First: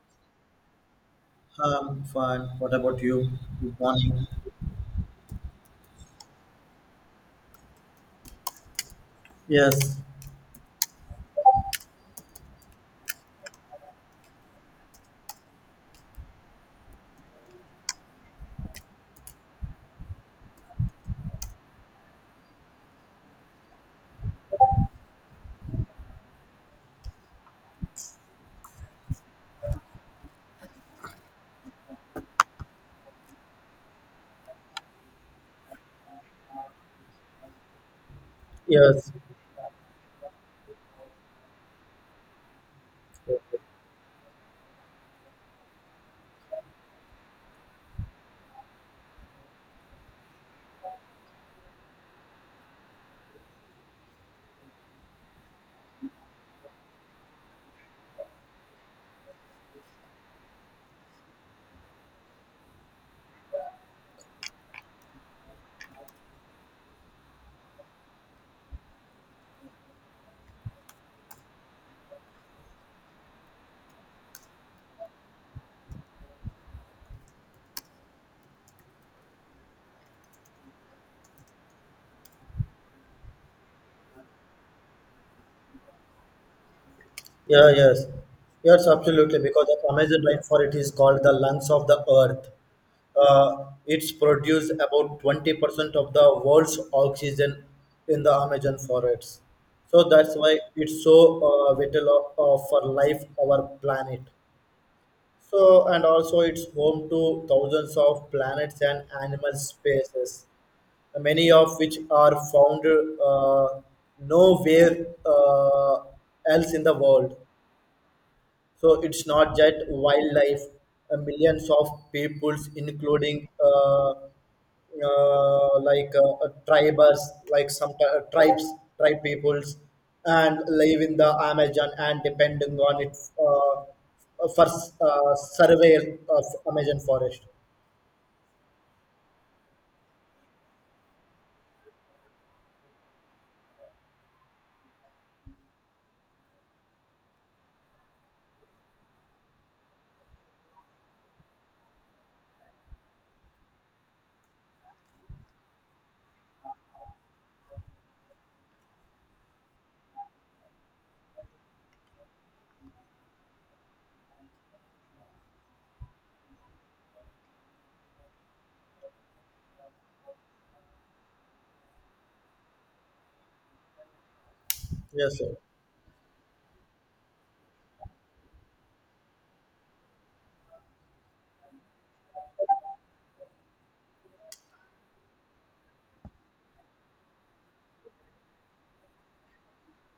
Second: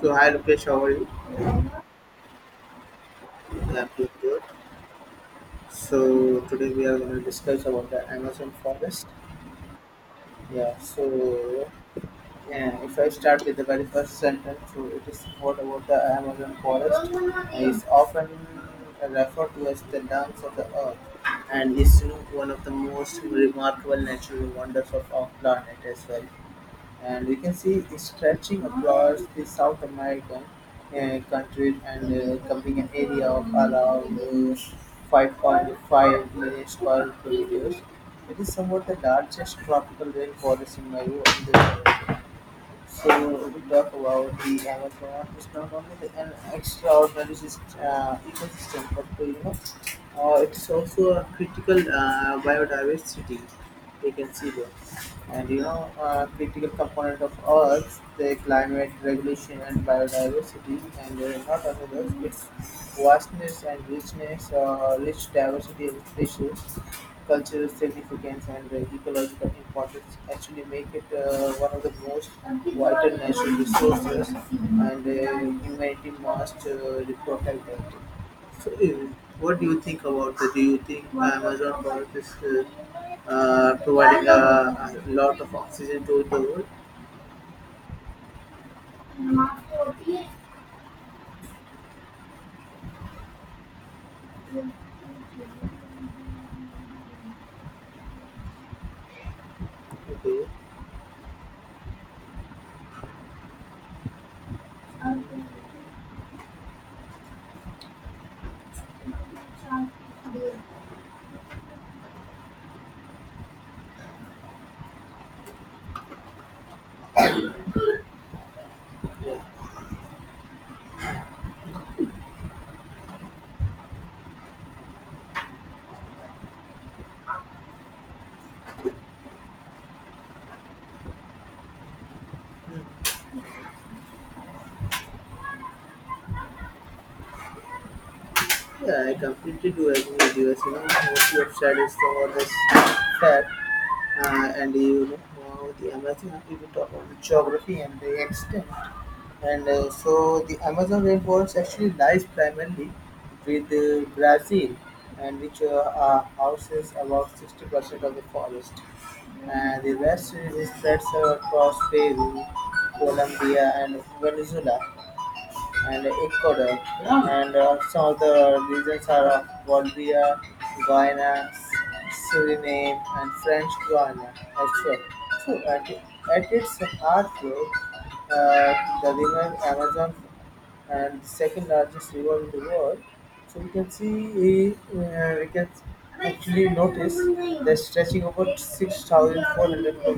So hi Lokesh, how are you? Fine. What about you? Good Yeah, I'm doing morning. good. So today we are going to discuss about the Amazon forest. Yes, Yeah. If I start with the very first sentence, so it is what about the Amazon forest? Is often referred to as the lungs of the earth, and is one of the most remarkable natural wonders of our planet as well. And you can see it stretching across the South American country and covering an area of around 5.5 million square kilometers. It is somewhat the yes, largest tropical rainforest in the world. So we talk about the Amazon is not only an extraordinary ecosystem, but it's also a critical biodiversity. We can see there, and critical component of Earth, the climate regulation and biodiversity, and not only that, its vastness and richness, rich diversity of species, cultural significance, and ecological importance actually make it one of the most invite most protected. So, what do you think about that? Do you think uh, season two the world? yeah, yes, yes, absolutely. Because of Amazon rainfall, it is called the lungs of the earth. It's produced about 20% of the world's oxygen in the Amazon forests. So that's Okay. why it's so vital of for life, our planet. So, and also it's home to thousands of planets and animal species, many of which are found uh, nowhere else in the world. So it's not just wildlife. Millions of peoples, including tribers, like some tribes, tribe peoples, and live in the Amazon and depending on it for surveil of Amazon forest. Yeah, I completely do agree with you. As you know, most of studies cover this fact, and the Amazon. If you talk about the geography and the extent, and so the Amazon rainforest actually lies primarily with Brazil, and which houses about 60% of the forest. And the rest is spread across Peru, Colombia, and Venezuela and Ecuador. And some of the regions are of Bolivia, Guyana, Suriname, and French Guiana also. Yes, sir. So at its heartthrob, uh, the river Amazon and second largest river in the world. So we can stretching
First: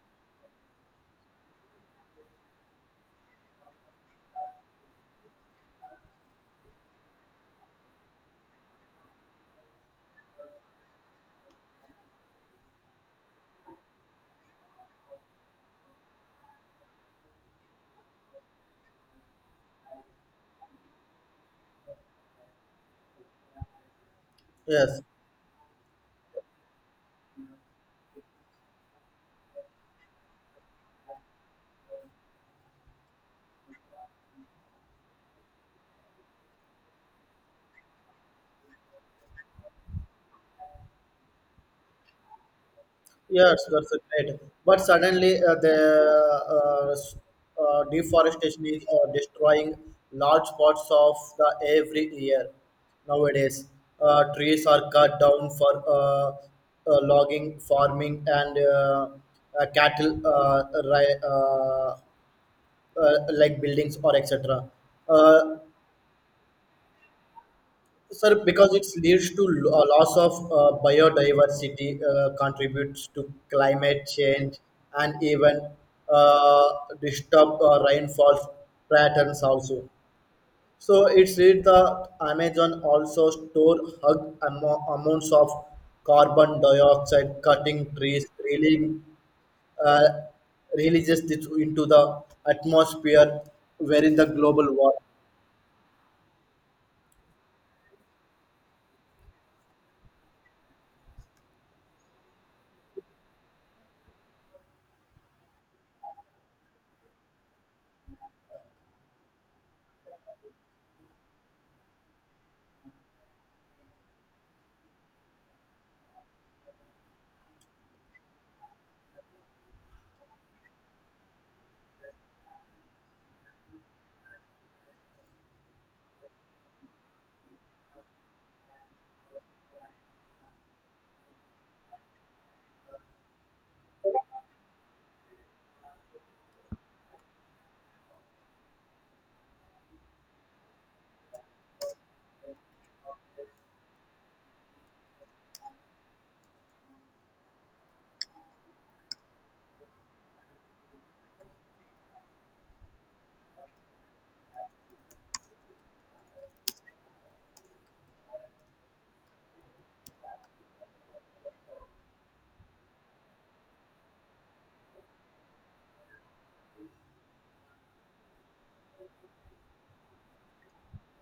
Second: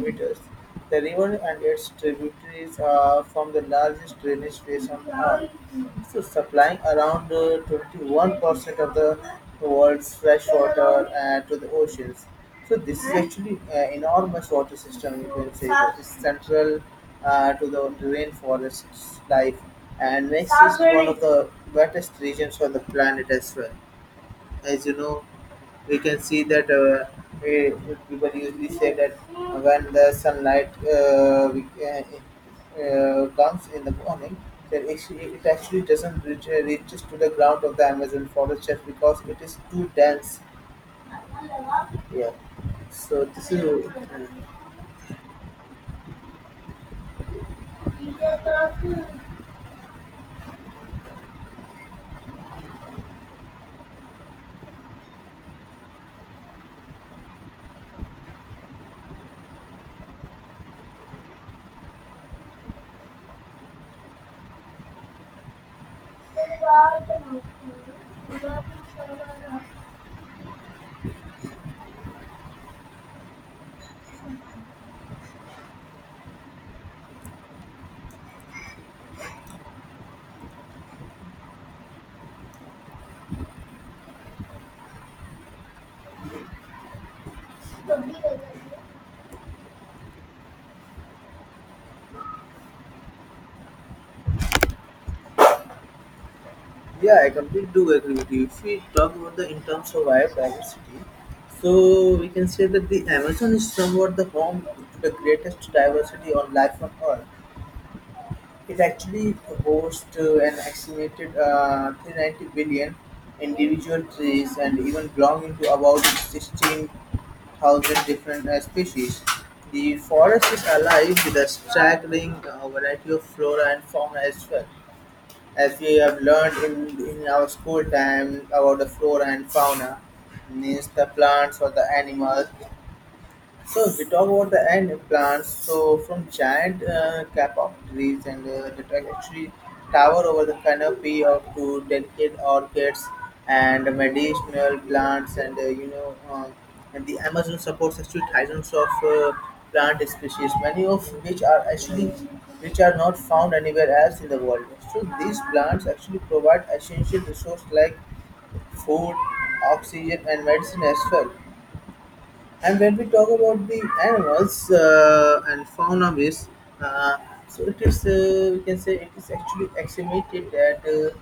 over the river and its tributaries are from the largest drainage basins, so supplying around to the world's to the oceans. So this actually enormous water system central to the rainforest's life and the wettest regions on the planet as well. As you Yes. know, we can see that eh, people usually when the sunlight comes in the morning, then actually it actually doesn't reach, reaches to the ground of the Amazon forest just because it is too dense here. So Yes, that's a great. But suddenly, the deforestation is destroying large parts of the every year nowadays. Trees are cut down for logging, farming, and cattle, like buildings or etc. Uh, Sir, because it leads to loss of biodiversity, contributes to climate change, and even uh, disturb rainfall patterns also. So it's it the Amazon also store hug amounts of carbon dioxide, cutting trees, really uh, releases this into the atmosphere, wherein the global war. yeah, I completely do agree with you. If we talk about the in terms of our diversity, so we can say that the Amazon is somewhat the home to the greatest diversity on life on Earth. It actually hosts an estimated 390 billion individual trees and even belonging to about 16,000 different species. The forest is alive with a staggering variety of flora and fauna as well, as we have learned in our school time about the flora and fauna means the plants or the animals. So if we talk about the end plants, so from giant cap of trees and the trajectory tower over the canopy of to delicate orchids and medicinal plants and and the Amazon supports actually thousands of plant species, many of which are actually which are not found anywhere else in the world. So these plants actually provide essential resources like food, oxygen, and medicine as well. And when we talk about the animals and fauna base, uh, so it is we can say it is actually estimated that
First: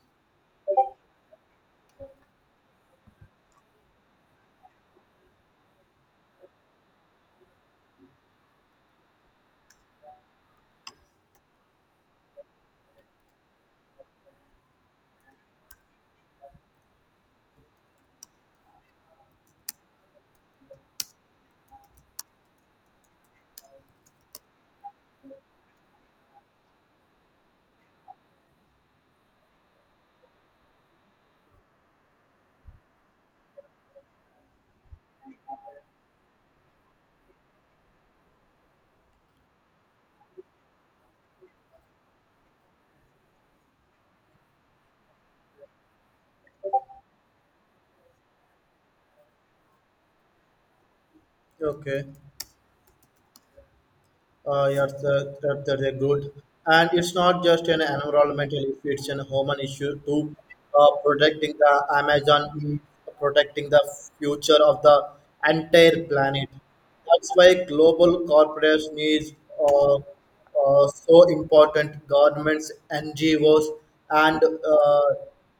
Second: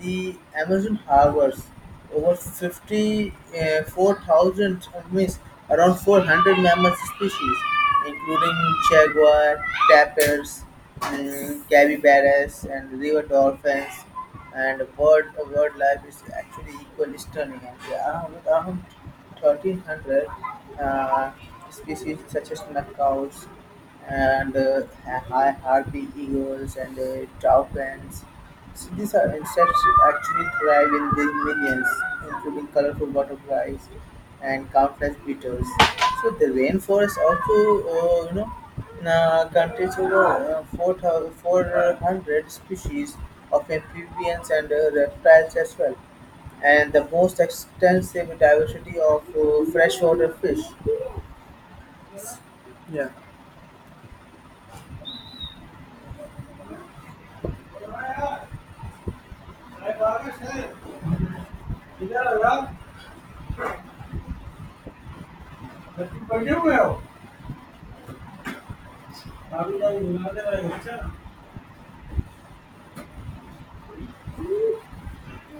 the Amazon harbors over 54,000 means around 400 mammal species, including jaguar, tapirs, capybaras, and river dolphins. And bird wildlife is actually equally stunning. And there are around 1,300 uh, species such as macaws and harpy eagles and toucans. So these are insects actually thrive in the millions, including colorful butterflies and countless beetles. So the rainforest also, contains over 400 species of amphibians and reptiles as well, and the most extensive diversity of freshwater fish. Okay. Yeah. Yes, that is good. And it's not just an environmental issue, it's a human issue too. Protecting the Amazon, means protecting the future of the entire planet. That's why global corporates needs so important. Governments, NGOs, and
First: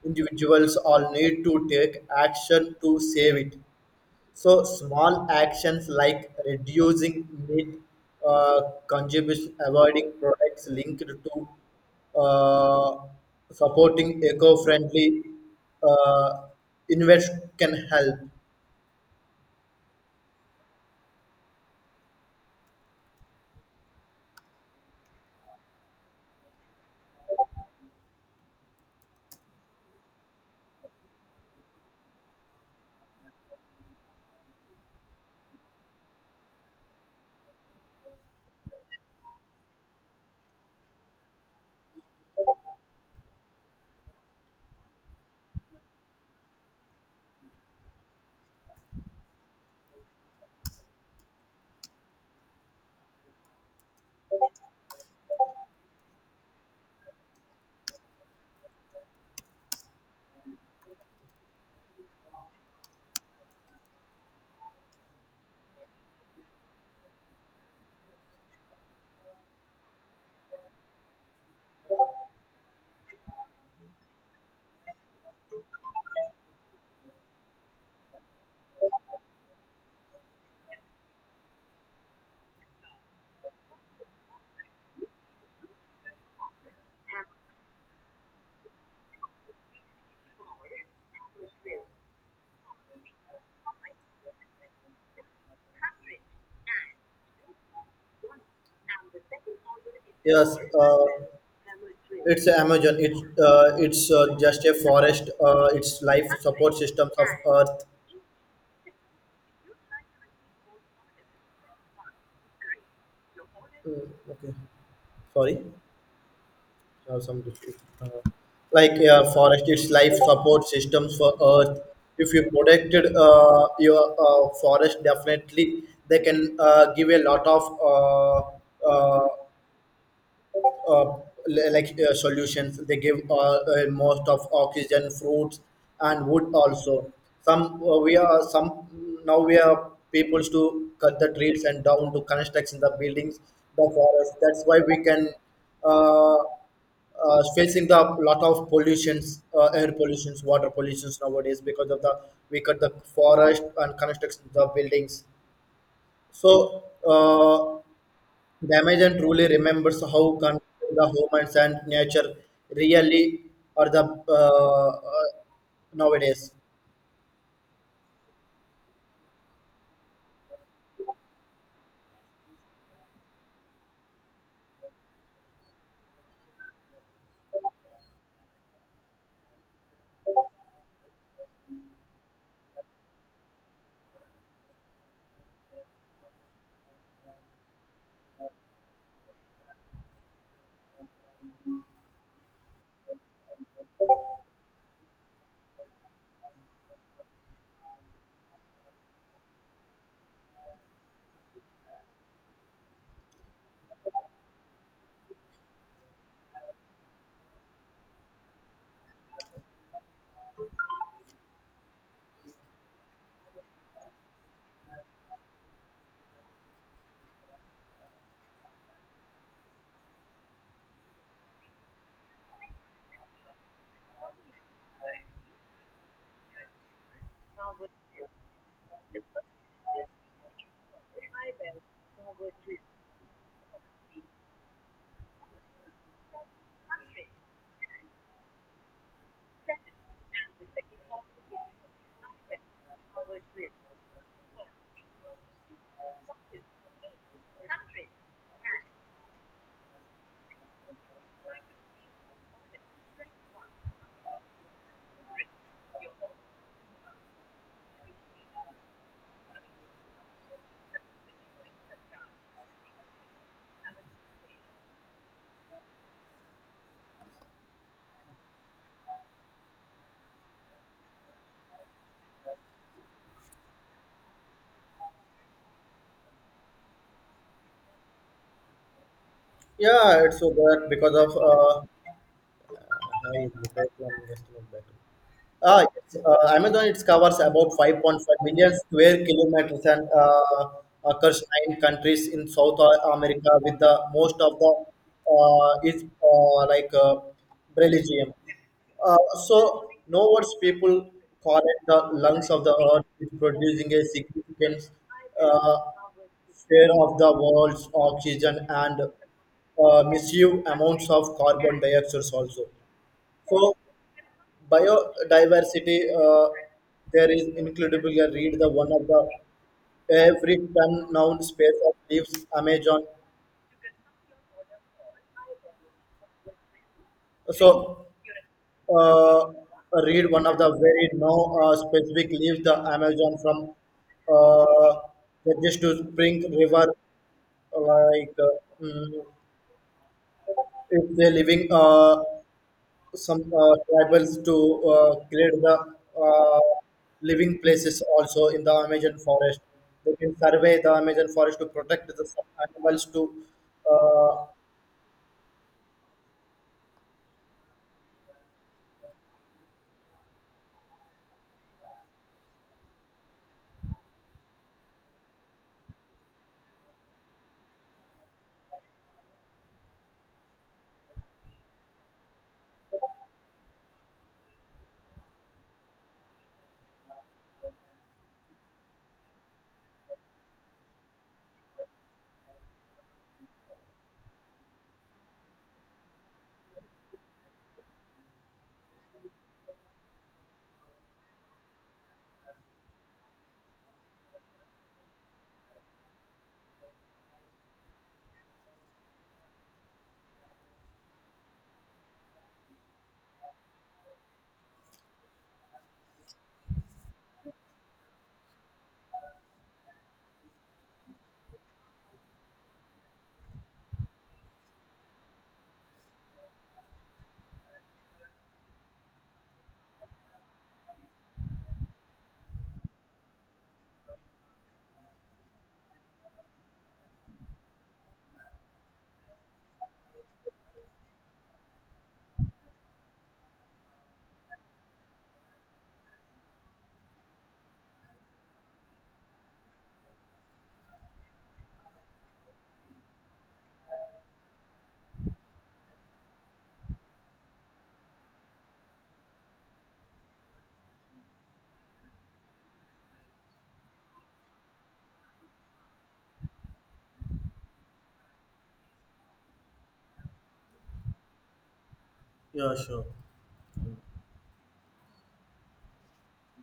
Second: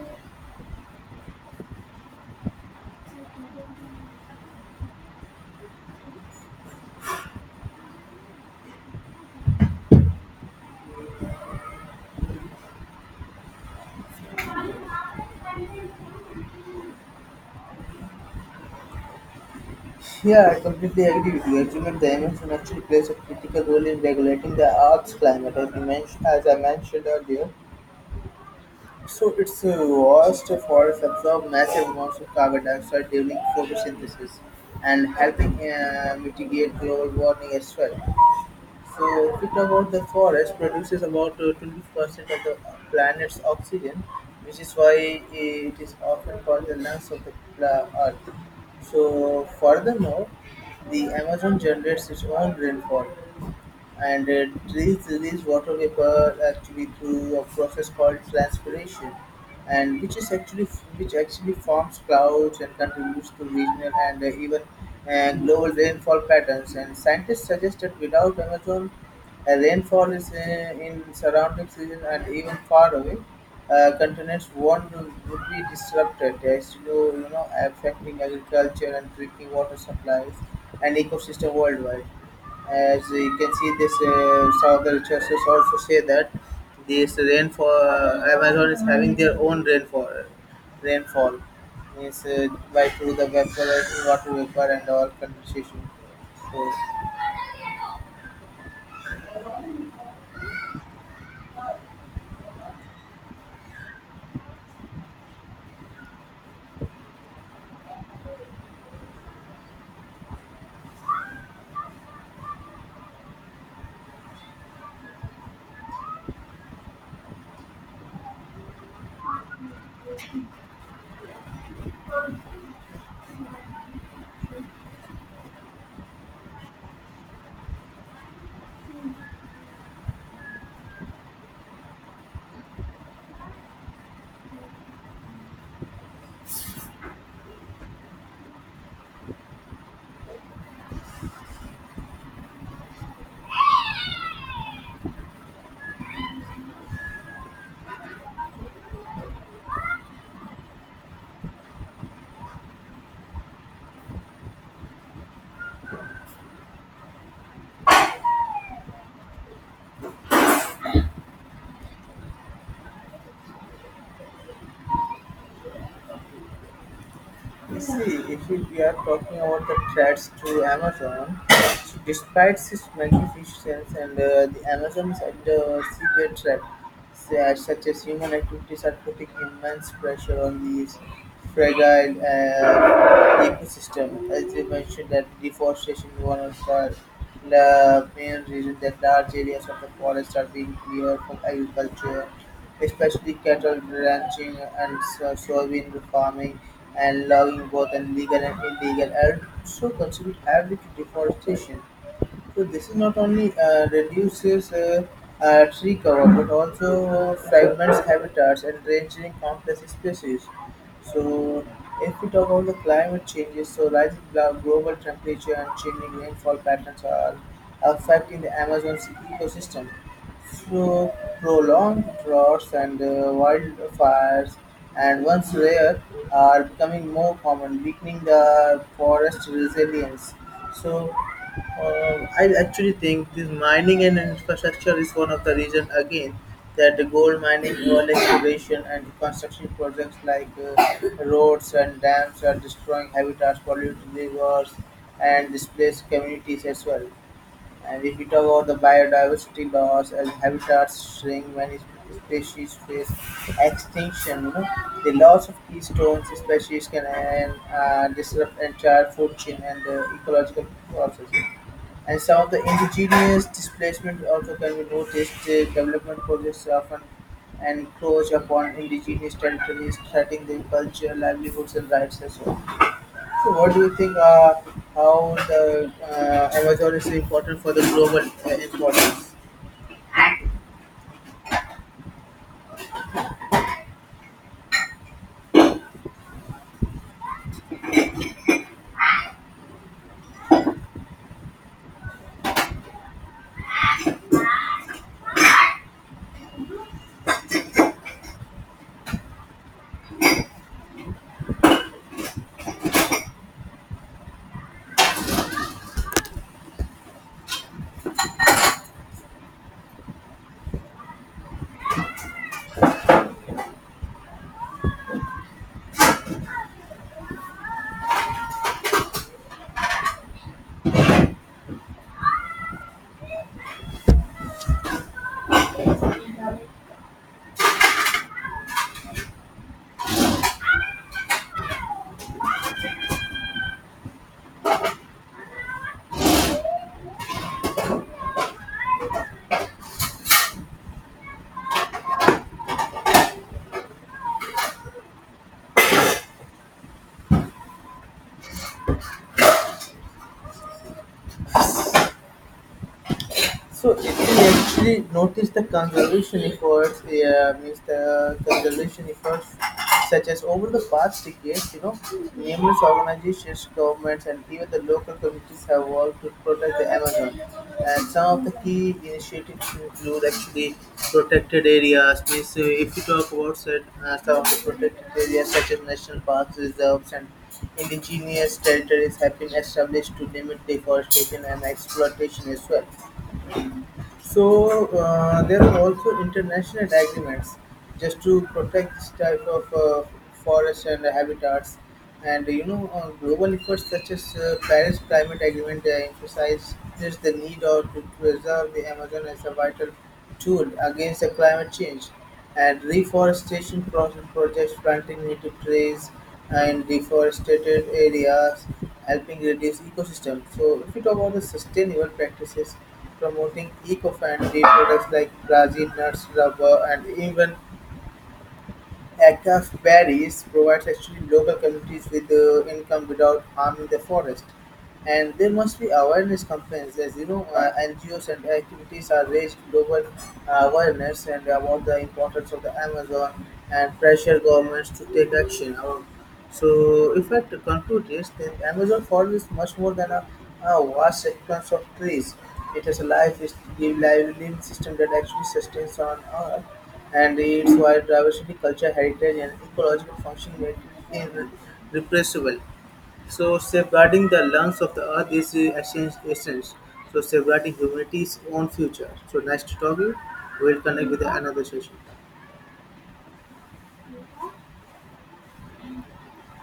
individuals all need to take action to save it. So small actions like reducing meat uh, consumption, avoiding products linked to supporting eco-friendly uh, invest can help. Yeah, I completely agree with you. Actually, the emission actually plays a critical role in regulating the Earth's climate, as I mentioned earlier. So its vast forests absorb massive amounts of carbon dioxide during photosynthesis and helping mitigate global warming as well. So, if we talk about the forest, produces about 20% of the planet's oxygen, which is why it is often called the lungs of the earth. So, furthermore, the Amazon generates its own rainfall, and trees release water vapor actually through a process called transpiration, and which actually forms clouds and contributes to regional and even global rainfall patterns. And scientists suggest that without Amazon, rainfall is in surrounding season and even far away. Continents won't would be disrupted, as you know, affecting agriculture and drinking water supplies and ecosystem worldwide. As you can see, this some of the researchers also say that this rainfall Amazon is having their own rainfall means by through the vapor, water vapor, and all condensation. So Yes, it's Amazon. It's just a forest. Its life support systems of Earth. Mm, okay, sorry some district, forest its life support systems for earth. If you protected your forest definitely they can give a lot of uh, uh, uh, solutions. They give most of oxygen, fruits, and wood also. Some we are some Now we are people to cut the trees and down to construction the buildings, the forest. That's why we can facing the lot of pollutions, air pollutions, water pollutions nowadays because of the we cut the forest and construction the buildings. So. Damien truly remembers how connected the humans and nature really are. The uh, uh, nowadays, you see, if we, we are talking about the threats to Amazon, so despite its magnificence and the Amazon is under severe threat, such as human activities are putting immense pressure on these fragile ecosystem. As you mentioned, that deforestation is one of the main reason that large areas of the forest are being cleared for agriculture, especially cattle ranching and soybean farming and logging, both in legal and illegal, and so contribute heavily to deforestation. So this is not only reduces tree cover but also fragments habitats and ranging complex species. So if we talk about the climate changes, so rising global temperature and changing rainfall patterns are affecting the Amazon's ecosystem. So prolonged droughts and wildfires, and once rare, are becoming more common, weakening the forest resilience. So I actually think this mining and infrastructure is one of the reasons again that the gold mining, oil exploration, and construction projects like roads and dams are destroying habitats, polluting rivers, and displaced communities as well. And if we talk about the biodiversity loss, as habitats shrink, many species face extinction. You know, the loss of keystone species can disrupt entire food chain and ecological process, and some of the indigenous displacement also can be noticed. The development projects often encroach upon indigenous territories, threatening their culture, livelihoods and rights as well. So what do you think how the Amazon is important for the global importance? yeah, it's so bad because of. Uh, Ah, yes. Amazon it covers about 5.5 million square kilometers and occurs nine countries in South America, with the most of the is like Belgium. Uh, so, no words people call it the lungs of the earth, is producing a significant uh, share of the world's oxygen and massive amounts of carbon dioxide also. For biodiversity, there is incredible. I read the one of the every ton noun space of leaves Amazon. So uh, read one of the very no specific leaves the Amazon from uh, just to spring river like if they're living. Some tribals to create the uh, living places also in the Amazon forest. They can survey the Amazon forest to protect the some animals to So if you uh, actually notice the conservation efforts, yeah, means the conservation efforts such as over the past decades, you know, numerous organizations, governments, and even the local communities have worked to protect the animals. Some of the key initiatives include actually protected areas. Means if you talk about said, some of the protected areas such as national parks, reserves, and indigenous territories have been established to limit deforestation and exploitation as well. So there are also international agreements just to protect this type of forests and habitats. And you know, global efforts such as Paris Climate Agreement emphasize just the need of to preserve the Amazon as a vital tool against the climate change, and reforestation projects planting native trees in deforested areas helping reduce ecosystem. So if you talk about the sustainable practices, promoting eco-friendly products like Brazil nuts, rubber, and even Aca's Berries provides actually local communities with income without harming the forest. And there must be awareness campaigns, as you know, NGOs and activities are raised global awareness and about the importance of the Amazon and pressure governments to take action. Our- so, if I to conclude this, then Amazon forest is much more than a vast sequence of trees. It is a life, is living system that actually sustains on Earth, and its wide diversity, culture, heritage, and ecological function make it irrepressible. So safeguarding the lungs of the earth is the essence. So safeguarding humanity's own future. So nice to talk to you. We'll connect with another session. yeah, sure.